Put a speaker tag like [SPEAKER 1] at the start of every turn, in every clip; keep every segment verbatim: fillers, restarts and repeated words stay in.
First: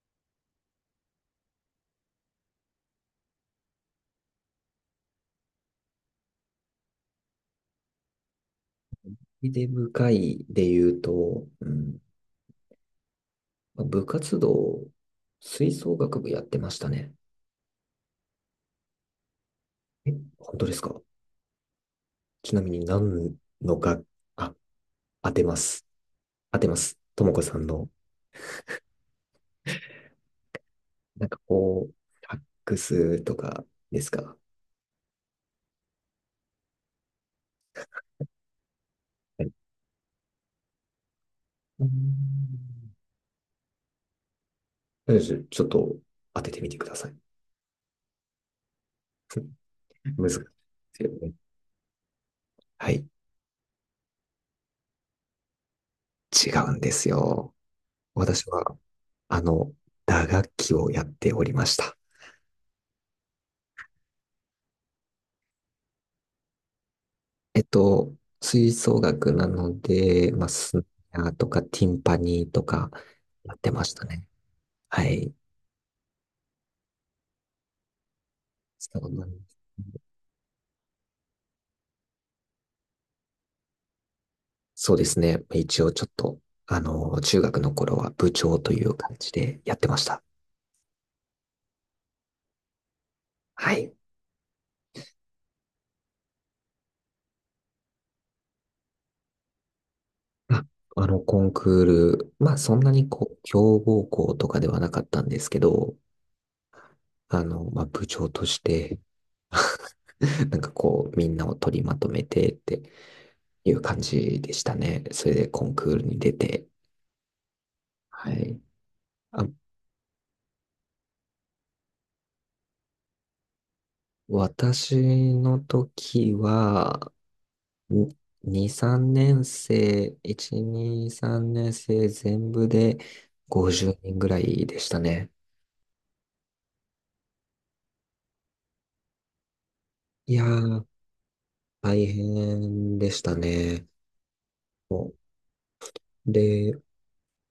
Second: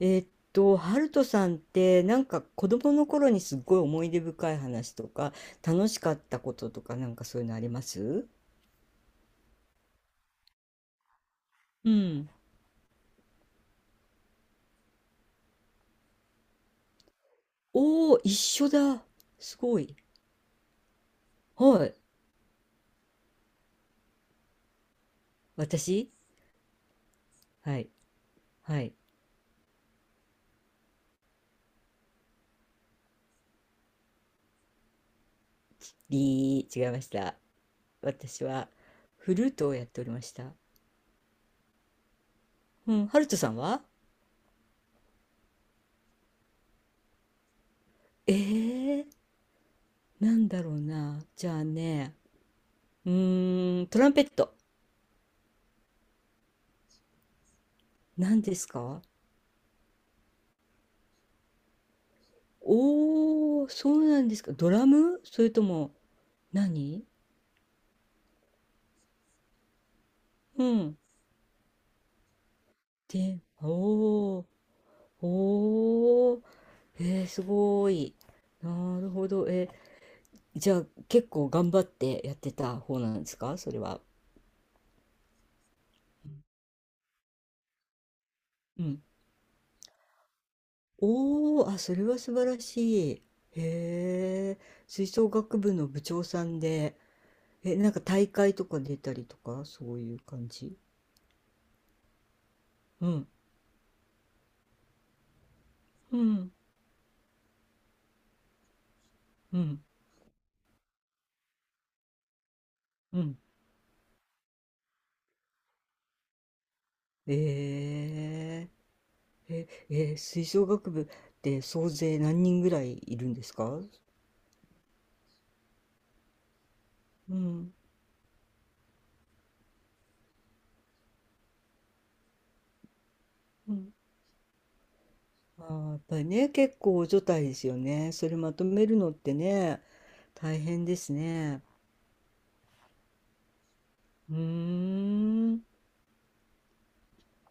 [SPEAKER 1] えっと、ハルトさんってなんか子供の頃にすっごい思い出深い話とか楽しかったこととかなんかそういうのあります？
[SPEAKER 2] 思い出深いで言うと、う
[SPEAKER 1] う
[SPEAKER 2] ん、
[SPEAKER 1] ん。
[SPEAKER 2] まあ部活動、吹奏楽部やってましたね。
[SPEAKER 1] おお一緒だ。すごい。
[SPEAKER 2] え、本当ですか？
[SPEAKER 1] はい。
[SPEAKER 2] ちなみに何のが、あ、当てます。
[SPEAKER 1] 私
[SPEAKER 2] 当てます。ともこさん
[SPEAKER 1] はい。
[SPEAKER 2] の、
[SPEAKER 1] はい。
[SPEAKER 2] なんかこう、サックスとかですか？
[SPEAKER 1] りー、違いました。私はフ
[SPEAKER 2] は
[SPEAKER 1] ル
[SPEAKER 2] い。
[SPEAKER 1] ートをやっておりました。
[SPEAKER 2] うん。
[SPEAKER 1] うん。ハルトさんは
[SPEAKER 2] とりあえずちょっと当ててみてください。
[SPEAKER 1] えー、
[SPEAKER 2] 難しいで
[SPEAKER 1] なんだろう
[SPEAKER 2] すよ
[SPEAKER 1] な。
[SPEAKER 2] ね。
[SPEAKER 1] じゃあね、
[SPEAKER 2] はい。
[SPEAKER 1] うーん、トランペット。
[SPEAKER 2] 違うんですよ。
[SPEAKER 1] 何
[SPEAKER 2] 私
[SPEAKER 1] です
[SPEAKER 2] は、
[SPEAKER 1] か？
[SPEAKER 2] あの、打楽器をやっておりました。
[SPEAKER 1] おお、そうなんですか。ドラム？それとも何？
[SPEAKER 2] えっと、吹奏楽なので、まあ、
[SPEAKER 1] う
[SPEAKER 2] スネ
[SPEAKER 1] ん。
[SPEAKER 2] アとかティンパニーとか
[SPEAKER 1] で、
[SPEAKER 2] やっ
[SPEAKER 1] お
[SPEAKER 2] てましたね。
[SPEAKER 1] お、
[SPEAKER 2] はい。
[SPEAKER 1] おお、えー、すごい。な
[SPEAKER 2] そ
[SPEAKER 1] る
[SPEAKER 2] うな
[SPEAKER 1] ほ
[SPEAKER 2] んで
[SPEAKER 1] ど。
[SPEAKER 2] す。
[SPEAKER 1] えー、じゃあ結構頑張ってやってた方なんですか？それは。
[SPEAKER 2] そうですね。一応ちょっと、あの、中学の頃は部長と
[SPEAKER 1] う
[SPEAKER 2] いう
[SPEAKER 1] ん。
[SPEAKER 2] 感じでやってました。
[SPEAKER 1] おお、あ、それは素晴らしい。へ
[SPEAKER 2] はい。
[SPEAKER 1] え、吹奏楽部の部長さんで、え、なんか大会とか出たりとか、そういう感
[SPEAKER 2] あ、
[SPEAKER 1] じ？
[SPEAKER 2] あの、コンクール、まあ、そんな
[SPEAKER 1] う
[SPEAKER 2] に
[SPEAKER 1] ん、
[SPEAKER 2] こう、強豪校とかではなかったんですけど、
[SPEAKER 1] うん、
[SPEAKER 2] あの、まあ、部長として、
[SPEAKER 1] うん、
[SPEAKER 2] なんかこう、みんなを取りまとめてって
[SPEAKER 1] うん。
[SPEAKER 2] いう感じでしたね。それでコンクールに出て、
[SPEAKER 1] え
[SPEAKER 2] はい。
[SPEAKER 1] え
[SPEAKER 2] あ、
[SPEAKER 1] え、えー、吹奏楽部って総勢何人ぐらいいるんですか？
[SPEAKER 2] 私の時は、
[SPEAKER 1] うん、
[SPEAKER 2] ににさんに、さんねん生、いち、に、さんねん生全部で
[SPEAKER 1] う
[SPEAKER 2] 50
[SPEAKER 1] ん、
[SPEAKER 2] 人ぐらいでしたね。
[SPEAKER 1] あー、やっぱりね、結構除帯ですよね。それまとめるのってね、
[SPEAKER 2] いや
[SPEAKER 1] 大変
[SPEAKER 2] ー、
[SPEAKER 1] ですね。
[SPEAKER 2] 大変でしたね。
[SPEAKER 1] うー
[SPEAKER 2] もう、
[SPEAKER 1] ん。
[SPEAKER 2] で、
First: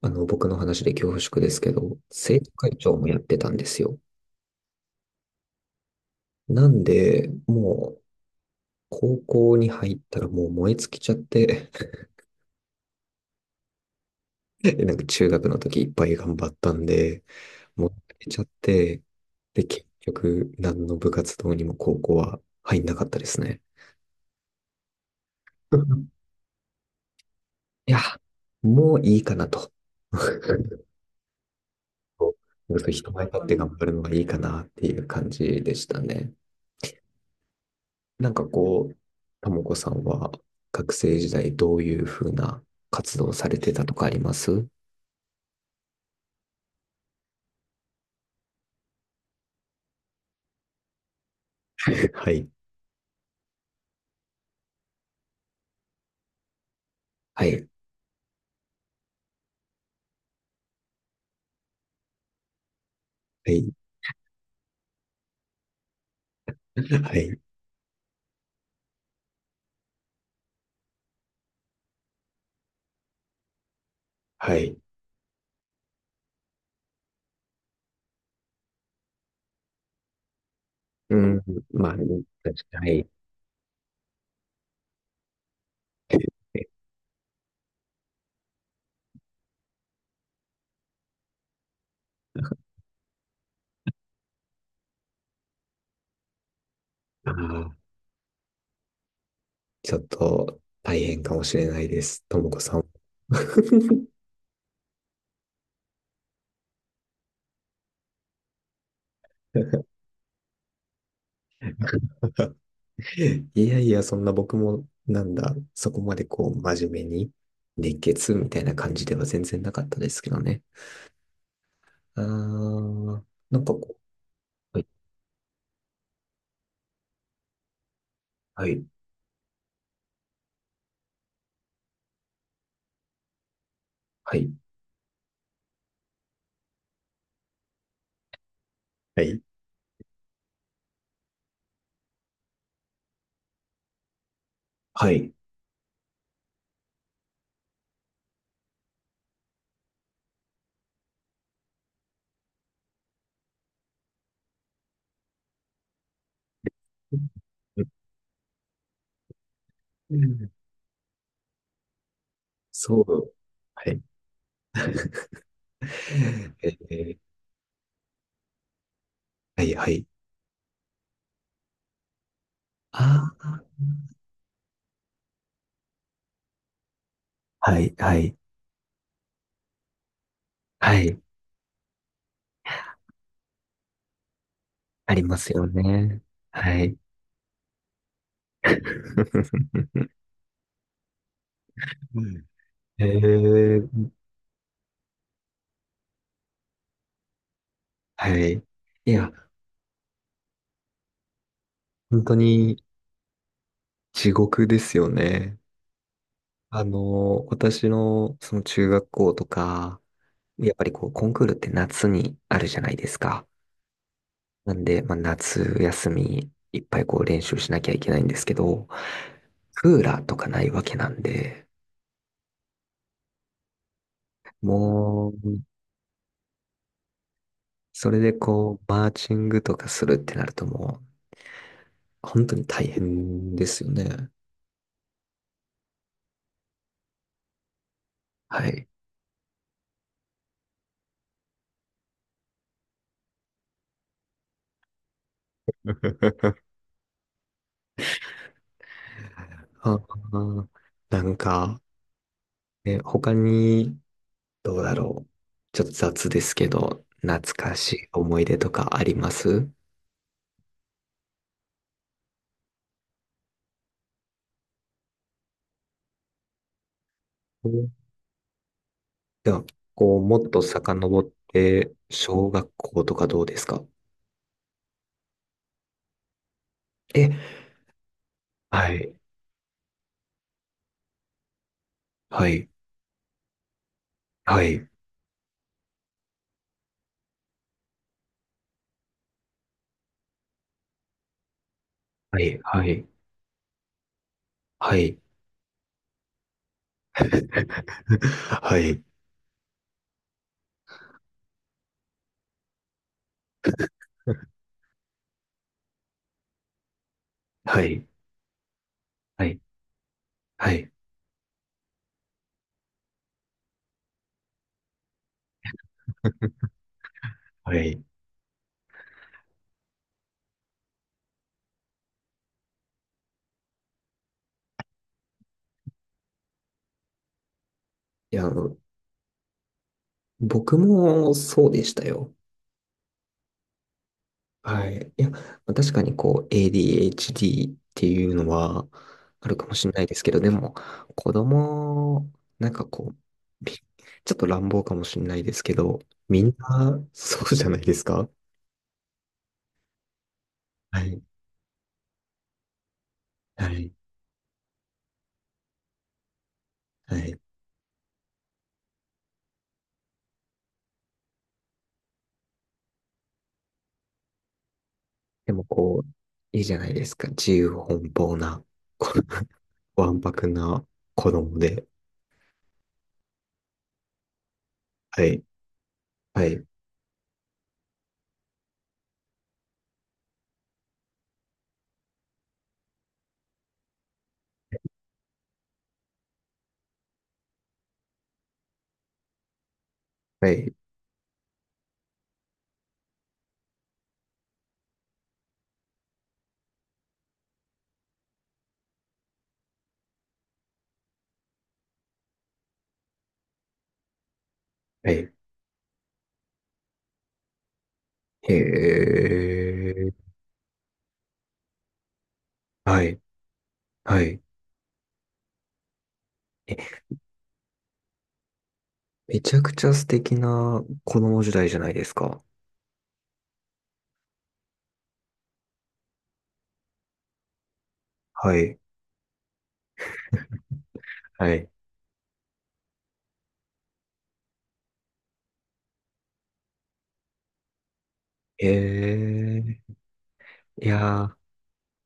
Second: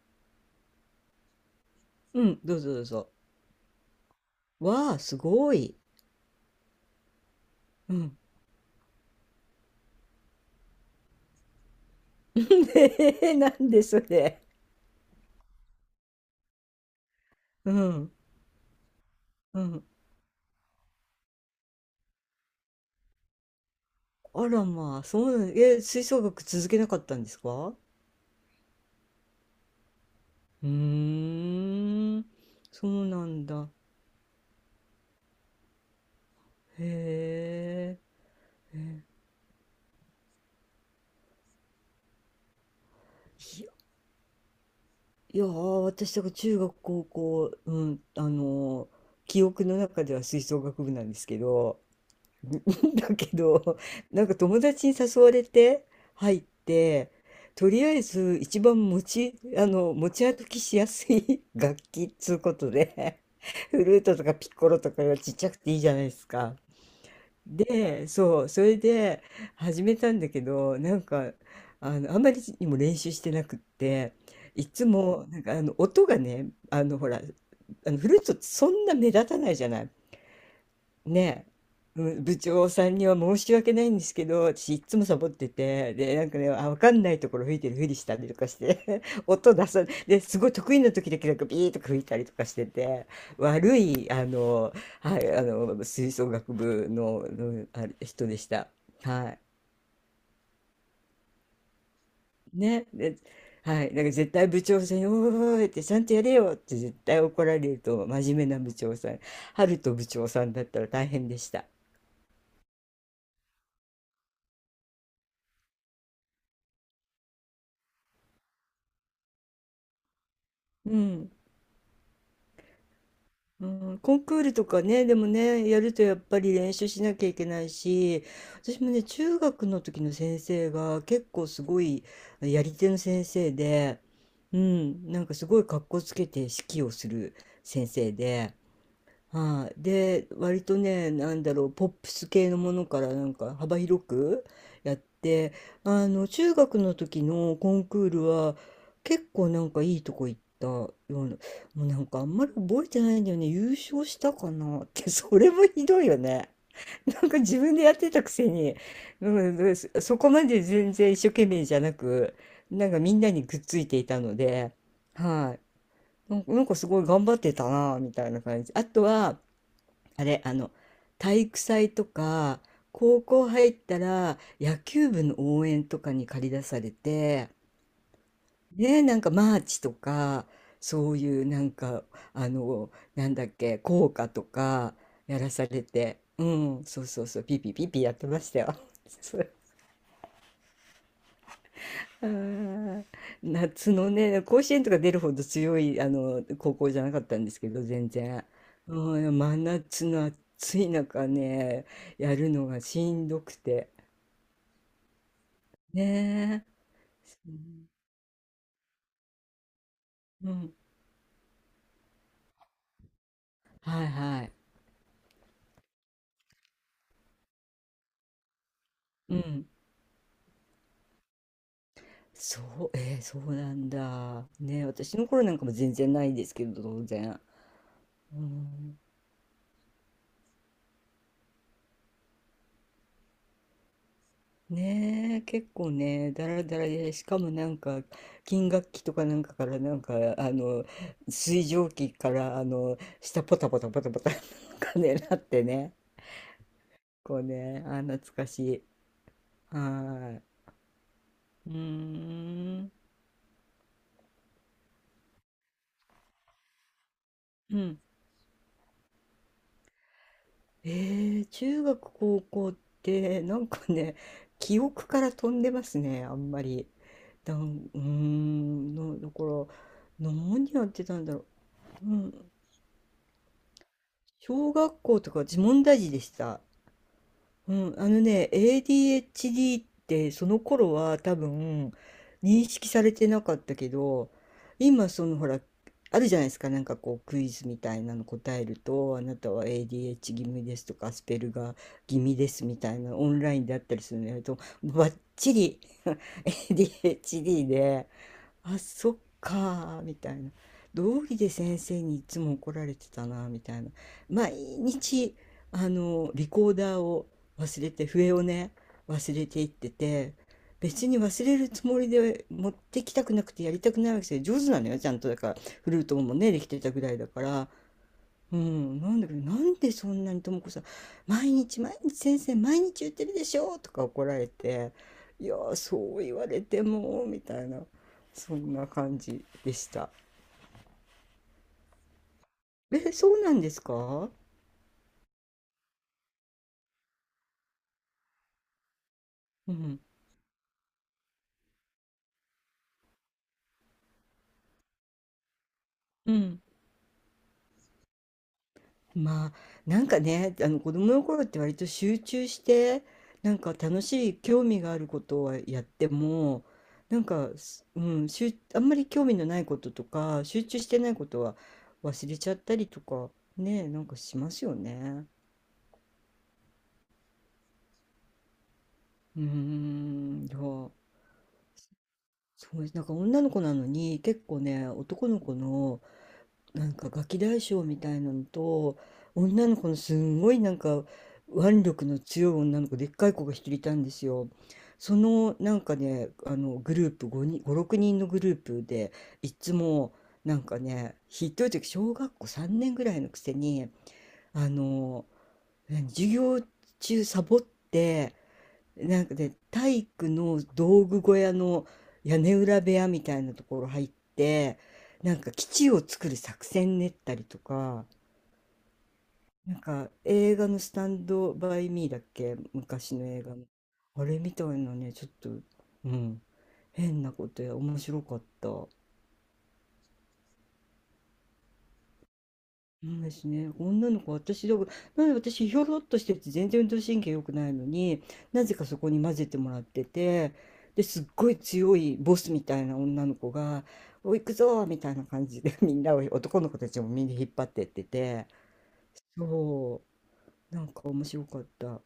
[SPEAKER 2] あの、僕の話で恐縮ですけど、
[SPEAKER 1] う
[SPEAKER 2] 生
[SPEAKER 1] ん、
[SPEAKER 2] 徒
[SPEAKER 1] どうぞ
[SPEAKER 2] 会
[SPEAKER 1] どう
[SPEAKER 2] 長も
[SPEAKER 1] ぞ。
[SPEAKER 2] やってたんですよ。
[SPEAKER 1] わあ、すごい。
[SPEAKER 2] なんで、も
[SPEAKER 1] う
[SPEAKER 2] う、
[SPEAKER 1] ん。
[SPEAKER 2] 高校に入ったらもう燃え尽きちゃって、
[SPEAKER 1] えーなんでそれ。
[SPEAKER 2] なんか中学の時いっぱい頑張ったんで、
[SPEAKER 1] う
[SPEAKER 2] 持っ
[SPEAKER 1] ん、
[SPEAKER 2] てれちゃって、
[SPEAKER 1] う
[SPEAKER 2] で、
[SPEAKER 1] ん。
[SPEAKER 2] 結局、何の部活動にも高校は入んなかったですね。
[SPEAKER 1] あらまあ、そうなん、え、吹奏 楽続けなかったんですか？
[SPEAKER 2] いや、もういいかなと。
[SPEAKER 1] う ーん、
[SPEAKER 2] こうそ
[SPEAKER 1] そ
[SPEAKER 2] う
[SPEAKER 1] う
[SPEAKER 2] 人前
[SPEAKER 1] な
[SPEAKER 2] 立っ
[SPEAKER 1] ん
[SPEAKER 2] て
[SPEAKER 1] だ。
[SPEAKER 2] 頑張るのはいいかなっていう感じでしたね。
[SPEAKER 1] へ
[SPEAKER 2] なんか
[SPEAKER 1] え。へ
[SPEAKER 2] こう、
[SPEAKER 1] え
[SPEAKER 2] ともこさんは学生時代どういうふうな活動をされてたとかあります？
[SPEAKER 1] いやー、私、だから中学、高校、うん、あのー記憶の中では吹奏楽部なんですけど、
[SPEAKER 2] はい。
[SPEAKER 1] だけど、なんか友達に誘われて入って、
[SPEAKER 2] はい。
[SPEAKER 1] とりあえず一番持ち、あの、持ち歩きしやすい 楽器っつうことで、
[SPEAKER 2] はい。
[SPEAKER 1] フルートとかピッコロとかがちっちゃくていいじゃないですか。
[SPEAKER 2] はい。
[SPEAKER 1] で、そう、それで始めたんだけど、なんか、あの、あんまりにも練習してなくって、
[SPEAKER 2] は
[SPEAKER 1] い
[SPEAKER 2] い。
[SPEAKER 1] つも、なんか、あの、音がね、あの、ほら、あの、フルートってそんな目立たないじゃない。
[SPEAKER 2] う
[SPEAKER 1] ね
[SPEAKER 2] ん。
[SPEAKER 1] え、うん
[SPEAKER 2] まあ、確
[SPEAKER 1] 部長
[SPEAKER 2] か
[SPEAKER 1] さん
[SPEAKER 2] に。
[SPEAKER 1] には申し訳ないんですけど、私いっつもサボってて、で、なん
[SPEAKER 2] は
[SPEAKER 1] かね、
[SPEAKER 2] い。
[SPEAKER 1] あ、わかんないところ吹いてるふりしたりとかして、音出さ、で、すごい得意な時だけなんかビーとか吹いたりとかしてて、悪い、あの、はい、あの、吹奏楽部の、
[SPEAKER 2] あ
[SPEAKER 1] の
[SPEAKER 2] あ、
[SPEAKER 1] あれ人でした。は
[SPEAKER 2] ちょっと大変かもしれないです。とも
[SPEAKER 1] い。
[SPEAKER 2] こさん。
[SPEAKER 1] ね、で、はい、なん か絶対部長さんに「おーい」って「ちゃんとやれよ」って絶対怒られると真面目な部長さん春と部長さんだったら大変でした。
[SPEAKER 2] いやいや、そんな僕も、なんだ、そこまでこう、真面目に、熱血みたいな感じでは全然なかったですけどね。
[SPEAKER 1] うん
[SPEAKER 2] あー、なん
[SPEAKER 1] う
[SPEAKER 2] かこ
[SPEAKER 1] ん、コンクールとか
[SPEAKER 2] う、
[SPEAKER 1] ね、でもね、やるとやっぱり練習しなきゃいけないし、
[SPEAKER 2] はい、は
[SPEAKER 1] 私
[SPEAKER 2] い、
[SPEAKER 1] もね、中学の時の先生が結構すごいやり手の先生で、
[SPEAKER 2] はい、
[SPEAKER 1] うん、なんかすごい格好つけて指揮をする先生で、はい、で割とねなんだろうポップス系のものからなんか幅広くやっ
[SPEAKER 2] はい。はい。
[SPEAKER 1] てあの中学の時のコンクールは結構なんかいいとこ行ったようなもうなんかあんまり覚えてないんだよね優勝したかなって それもひどいよね。 なんか自分でやってたくせに、うん、そ
[SPEAKER 2] う
[SPEAKER 1] そこま
[SPEAKER 2] ん。
[SPEAKER 1] で全然一生懸命じゃなくなんか
[SPEAKER 2] そ
[SPEAKER 1] みんな
[SPEAKER 2] う。
[SPEAKER 1] にくっつ
[SPEAKER 2] は
[SPEAKER 1] いて
[SPEAKER 2] い。
[SPEAKER 1] いたのではいなんかなん
[SPEAKER 2] え
[SPEAKER 1] かすごい
[SPEAKER 2] ー
[SPEAKER 1] 頑張ってたなみたいな感じあとは
[SPEAKER 2] はい、はい。
[SPEAKER 1] あれ、あの、体育祭とか、高
[SPEAKER 2] あ
[SPEAKER 1] 校
[SPEAKER 2] あ、
[SPEAKER 1] 入ったら野球部の応援とかに駆り出されて、
[SPEAKER 2] はい、はい、
[SPEAKER 1] ね、なんかマーチとか、
[SPEAKER 2] は
[SPEAKER 1] そう
[SPEAKER 2] い。
[SPEAKER 1] いうなんか、あの、なんだっけ、校歌とか
[SPEAKER 2] ありま
[SPEAKER 1] やら
[SPEAKER 2] すよ
[SPEAKER 1] されて、
[SPEAKER 2] ね。
[SPEAKER 1] う
[SPEAKER 2] は
[SPEAKER 1] ん、
[SPEAKER 2] い。
[SPEAKER 1] そうそうそう、ピーピーピーピーやってましたよ。あ
[SPEAKER 2] う
[SPEAKER 1] ー
[SPEAKER 2] え
[SPEAKER 1] 夏
[SPEAKER 2] ー
[SPEAKER 1] のね、甲子園とか出るほど強いあの高校じゃなかったんですけど、全
[SPEAKER 2] は
[SPEAKER 1] 然。
[SPEAKER 2] い。いや、
[SPEAKER 1] うん、真夏の暑い中ね、
[SPEAKER 2] 本当
[SPEAKER 1] やるのが
[SPEAKER 2] に
[SPEAKER 1] しんどくて。
[SPEAKER 2] 地獄ですよね。
[SPEAKER 1] ねえ。
[SPEAKER 2] あの、
[SPEAKER 1] うん。
[SPEAKER 2] 私のその中学校とか、
[SPEAKER 1] う
[SPEAKER 2] や
[SPEAKER 1] ん
[SPEAKER 2] っぱりこうコンクールって夏にあるじゃないですか？
[SPEAKER 1] はいはい。
[SPEAKER 2] なんで、まあ、夏休みいっぱいこう練習しなきゃいけないんですけど、
[SPEAKER 1] うん。
[SPEAKER 2] クーラーとかないわけなんで、
[SPEAKER 1] そう、えーそうなんだ。ねえ私の
[SPEAKER 2] も
[SPEAKER 1] 頃な
[SPEAKER 2] う、
[SPEAKER 1] んかも全然ないですけど、当然。
[SPEAKER 2] それで
[SPEAKER 1] う
[SPEAKER 2] こう、
[SPEAKER 1] ん
[SPEAKER 2] マーチングとかするってなるともう、本当に大変ですよね。
[SPEAKER 1] ねえ、結構ね、だらだらで、しかもなんか、
[SPEAKER 2] は
[SPEAKER 1] 金
[SPEAKER 2] い。
[SPEAKER 1] 楽器とかなんかから、なんか、あの、水蒸気から、あの、下ポタポタポタポタ、なんかね、なってね、こうね、あ、懐かしい。は
[SPEAKER 2] あ
[SPEAKER 1] ーい。
[SPEAKER 2] あ、なん
[SPEAKER 1] う
[SPEAKER 2] か、
[SPEAKER 1] ーん。
[SPEAKER 2] ね、他に、どうだろう。ちょっと雑ですけど、懐か
[SPEAKER 1] う
[SPEAKER 2] し
[SPEAKER 1] ん。
[SPEAKER 2] い思い出とかあります？
[SPEAKER 1] えー、中学、高校って、なんかね、記憶から飛んでますね、あんまり。だ
[SPEAKER 2] う
[SPEAKER 1] ん、
[SPEAKER 2] ん。
[SPEAKER 1] うーん、の、だか
[SPEAKER 2] では、
[SPEAKER 1] ら、
[SPEAKER 2] こう、もっと
[SPEAKER 1] 何やってた
[SPEAKER 2] 遡っ
[SPEAKER 1] んだろ
[SPEAKER 2] て、
[SPEAKER 1] う。う
[SPEAKER 2] 小
[SPEAKER 1] ん、
[SPEAKER 2] 学校とかどうですか？
[SPEAKER 1] 小学校とか自問大事でした。
[SPEAKER 2] え、
[SPEAKER 1] うん、あのね、
[SPEAKER 2] はい、
[SPEAKER 1] エーディーエイチディー ってその頃は多分
[SPEAKER 2] は
[SPEAKER 1] 認
[SPEAKER 2] い、
[SPEAKER 1] 識されてなかったけど、
[SPEAKER 2] はい、
[SPEAKER 1] 今そのほら、あるじゃないですか、なんかこうクイズみたいなの答えると、あなたは エーディーエイチ 気味ですとか、アスペルガー気味
[SPEAKER 2] は
[SPEAKER 1] で
[SPEAKER 2] い、
[SPEAKER 1] すみ
[SPEAKER 2] は
[SPEAKER 1] たい
[SPEAKER 2] い、
[SPEAKER 1] なオンラインであったりするのやると、
[SPEAKER 2] は
[SPEAKER 1] バッ
[SPEAKER 2] い、
[SPEAKER 1] チリ エーディーエイチディー で、
[SPEAKER 2] は
[SPEAKER 1] あ
[SPEAKER 2] い、
[SPEAKER 1] そっかーみたいな道義で先生にいつも怒られてたなみたいな毎日あのリコーダーを
[SPEAKER 2] は
[SPEAKER 1] 忘れ
[SPEAKER 2] い、
[SPEAKER 1] て笛をね忘
[SPEAKER 2] は
[SPEAKER 1] れ
[SPEAKER 2] い、
[SPEAKER 1] ていってて
[SPEAKER 2] はい。
[SPEAKER 1] 別に忘れるつもりで持ってきたくなくてやりたくないわけですよ上手なのよちゃんとだからフルートもねできてたぐらいだから
[SPEAKER 2] はい。
[SPEAKER 1] うん、なんだけど、なんでそんなにともこさん、毎日毎日先生、毎日言ってるでしょとか怒られて、いやー、そう言われても、みたいな、
[SPEAKER 2] いや、あ
[SPEAKER 1] そん
[SPEAKER 2] の
[SPEAKER 1] な感じでした。
[SPEAKER 2] 僕もそうでしたよ。
[SPEAKER 1] え、そうなんですか？
[SPEAKER 2] はい。いや、まあ確かにこう エーディーエイチディー っていうのはあるか
[SPEAKER 1] う
[SPEAKER 2] もしれ
[SPEAKER 1] ん。
[SPEAKER 2] ないですけど、でも子供、なんかこう、びちょっと乱暴かもしれないですけど、
[SPEAKER 1] う
[SPEAKER 2] みん
[SPEAKER 1] ん
[SPEAKER 2] なそうじゃないですか？
[SPEAKER 1] まあなんかねあの子
[SPEAKER 2] は
[SPEAKER 1] 供
[SPEAKER 2] い。
[SPEAKER 1] の頃って割と集中してなん
[SPEAKER 2] は
[SPEAKER 1] か
[SPEAKER 2] い。
[SPEAKER 1] 楽しい興味があることをやってもな
[SPEAKER 2] は
[SPEAKER 1] ん
[SPEAKER 2] い。
[SPEAKER 1] か、すうん、しゅあんまり興味のないこととか集中してないことは忘れちゃったりとかねなんかしますよね。
[SPEAKER 2] でもこう、いいじゃないですか。自由奔放な、こ
[SPEAKER 1] うー
[SPEAKER 2] うわんぱ
[SPEAKER 1] ん
[SPEAKER 2] く
[SPEAKER 1] い
[SPEAKER 2] な
[SPEAKER 1] や
[SPEAKER 2] 子供で。
[SPEAKER 1] そうですなんか女の子なのに結構ね
[SPEAKER 2] は
[SPEAKER 1] 男の
[SPEAKER 2] い。
[SPEAKER 1] 子の
[SPEAKER 2] はい。
[SPEAKER 1] なんかガキ大将みたいなのと女の子のすんごいなんか腕力の強い女の子でっかい子がひとりいたんですよ。そのなんかねあのグループごにん、ご、ろくにんのグループでいつも
[SPEAKER 2] は
[SPEAKER 1] なん
[SPEAKER 2] い。
[SPEAKER 1] かねひどい時小学校さんねんぐらいのくせにあの何授業中サボってなんかで体育の道具小屋の屋根裏部屋みたいなところ入って、
[SPEAKER 2] はい。
[SPEAKER 1] なんか基地を作る作戦練ったりとか、
[SPEAKER 2] へ
[SPEAKER 1] なんか
[SPEAKER 2] え。
[SPEAKER 1] 映画のスタンドバイミーだっけ、
[SPEAKER 2] は
[SPEAKER 1] 昔
[SPEAKER 2] い。
[SPEAKER 1] の映画の。
[SPEAKER 2] は
[SPEAKER 1] あ
[SPEAKER 2] い。
[SPEAKER 1] れ
[SPEAKER 2] え、
[SPEAKER 1] みたいなね、ちょっと、うん、変なことや、面白かった。
[SPEAKER 2] めちゃくちゃ素敵な子供時代じゃないですか。
[SPEAKER 1] うんですね。女の子、私だから、なんで私、ひょろっとしてて、全然運動神経良くないのに、
[SPEAKER 2] は
[SPEAKER 1] なぜ
[SPEAKER 2] い。
[SPEAKER 1] かそこに混ぜてもらってて、ですっご
[SPEAKER 2] は
[SPEAKER 1] い
[SPEAKER 2] い。
[SPEAKER 1] 強いボスみたいな女の子が、おい、行くぞーみたいな感じで、みんなを、男の子たちもみんな引っ張ってってて、
[SPEAKER 2] ええ。
[SPEAKER 1] そう、な
[SPEAKER 2] い
[SPEAKER 1] んか面
[SPEAKER 2] やー、
[SPEAKER 1] 白かった。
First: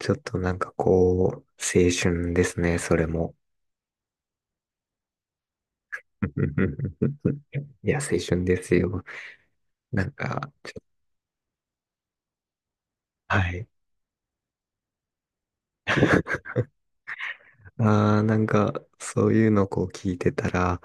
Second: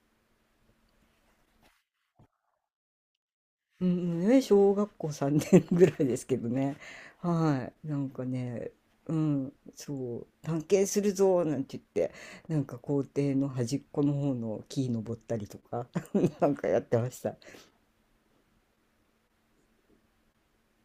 [SPEAKER 2] ちょっとなんかこう、青春ですね、それも。
[SPEAKER 1] うんうんね、小学校さんねんぐらいですけどね。は
[SPEAKER 2] い
[SPEAKER 1] い。な
[SPEAKER 2] や、
[SPEAKER 1] ん
[SPEAKER 2] 青
[SPEAKER 1] か
[SPEAKER 2] 春で
[SPEAKER 1] ね、
[SPEAKER 2] すよ。
[SPEAKER 1] うん、
[SPEAKER 2] なん
[SPEAKER 1] そう、
[SPEAKER 2] か、
[SPEAKER 1] 探検するぞなんて言って、なんか校庭
[SPEAKER 2] は
[SPEAKER 1] の
[SPEAKER 2] い。
[SPEAKER 1] 端っこの方の木登ったりとか、な んかやってました。
[SPEAKER 2] ああ、なんか、そういうのこう聞いてたら、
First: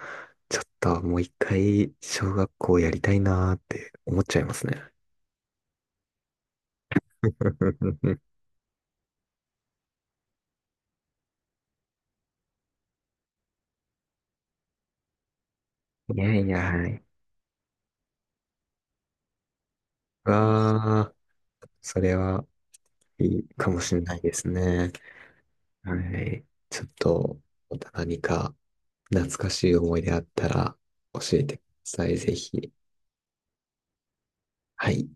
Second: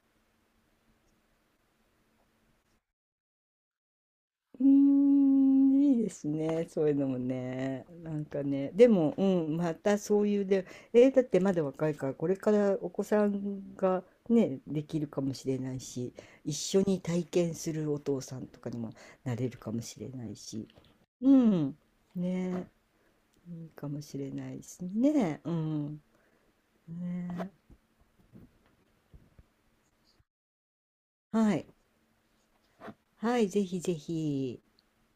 [SPEAKER 2] ちょっともう一回、小学校やりたいなーって思っちゃいま
[SPEAKER 1] う
[SPEAKER 2] す
[SPEAKER 1] ー
[SPEAKER 2] ね。
[SPEAKER 1] ん、いいですね、そういうのもね。な んかね、でも、うん、またそういうで、えーだってまだ若いから、これからお子さんがね、できるかもしれないし、
[SPEAKER 2] いやい
[SPEAKER 1] 一
[SPEAKER 2] や、
[SPEAKER 1] 緒
[SPEAKER 2] は
[SPEAKER 1] に
[SPEAKER 2] い。
[SPEAKER 1] 体験するお父さんとかにもなれるかもしれないし、
[SPEAKER 2] わあ、
[SPEAKER 1] うん、
[SPEAKER 2] それは
[SPEAKER 1] ね、
[SPEAKER 2] いい
[SPEAKER 1] い
[SPEAKER 2] か
[SPEAKER 1] い
[SPEAKER 2] も
[SPEAKER 1] か
[SPEAKER 2] しれ
[SPEAKER 1] も
[SPEAKER 2] な
[SPEAKER 1] し
[SPEAKER 2] い
[SPEAKER 1] れ
[SPEAKER 2] です
[SPEAKER 1] ないです
[SPEAKER 2] ね。
[SPEAKER 1] ね、う
[SPEAKER 2] は
[SPEAKER 1] ん、
[SPEAKER 2] い。ちょっと、
[SPEAKER 1] ね、
[SPEAKER 2] また何か懐かしい思い出あったら教え
[SPEAKER 1] は
[SPEAKER 2] てくだ
[SPEAKER 1] い、
[SPEAKER 2] さい、ぜひ。
[SPEAKER 1] はい、ぜひぜひ。
[SPEAKER 2] はい。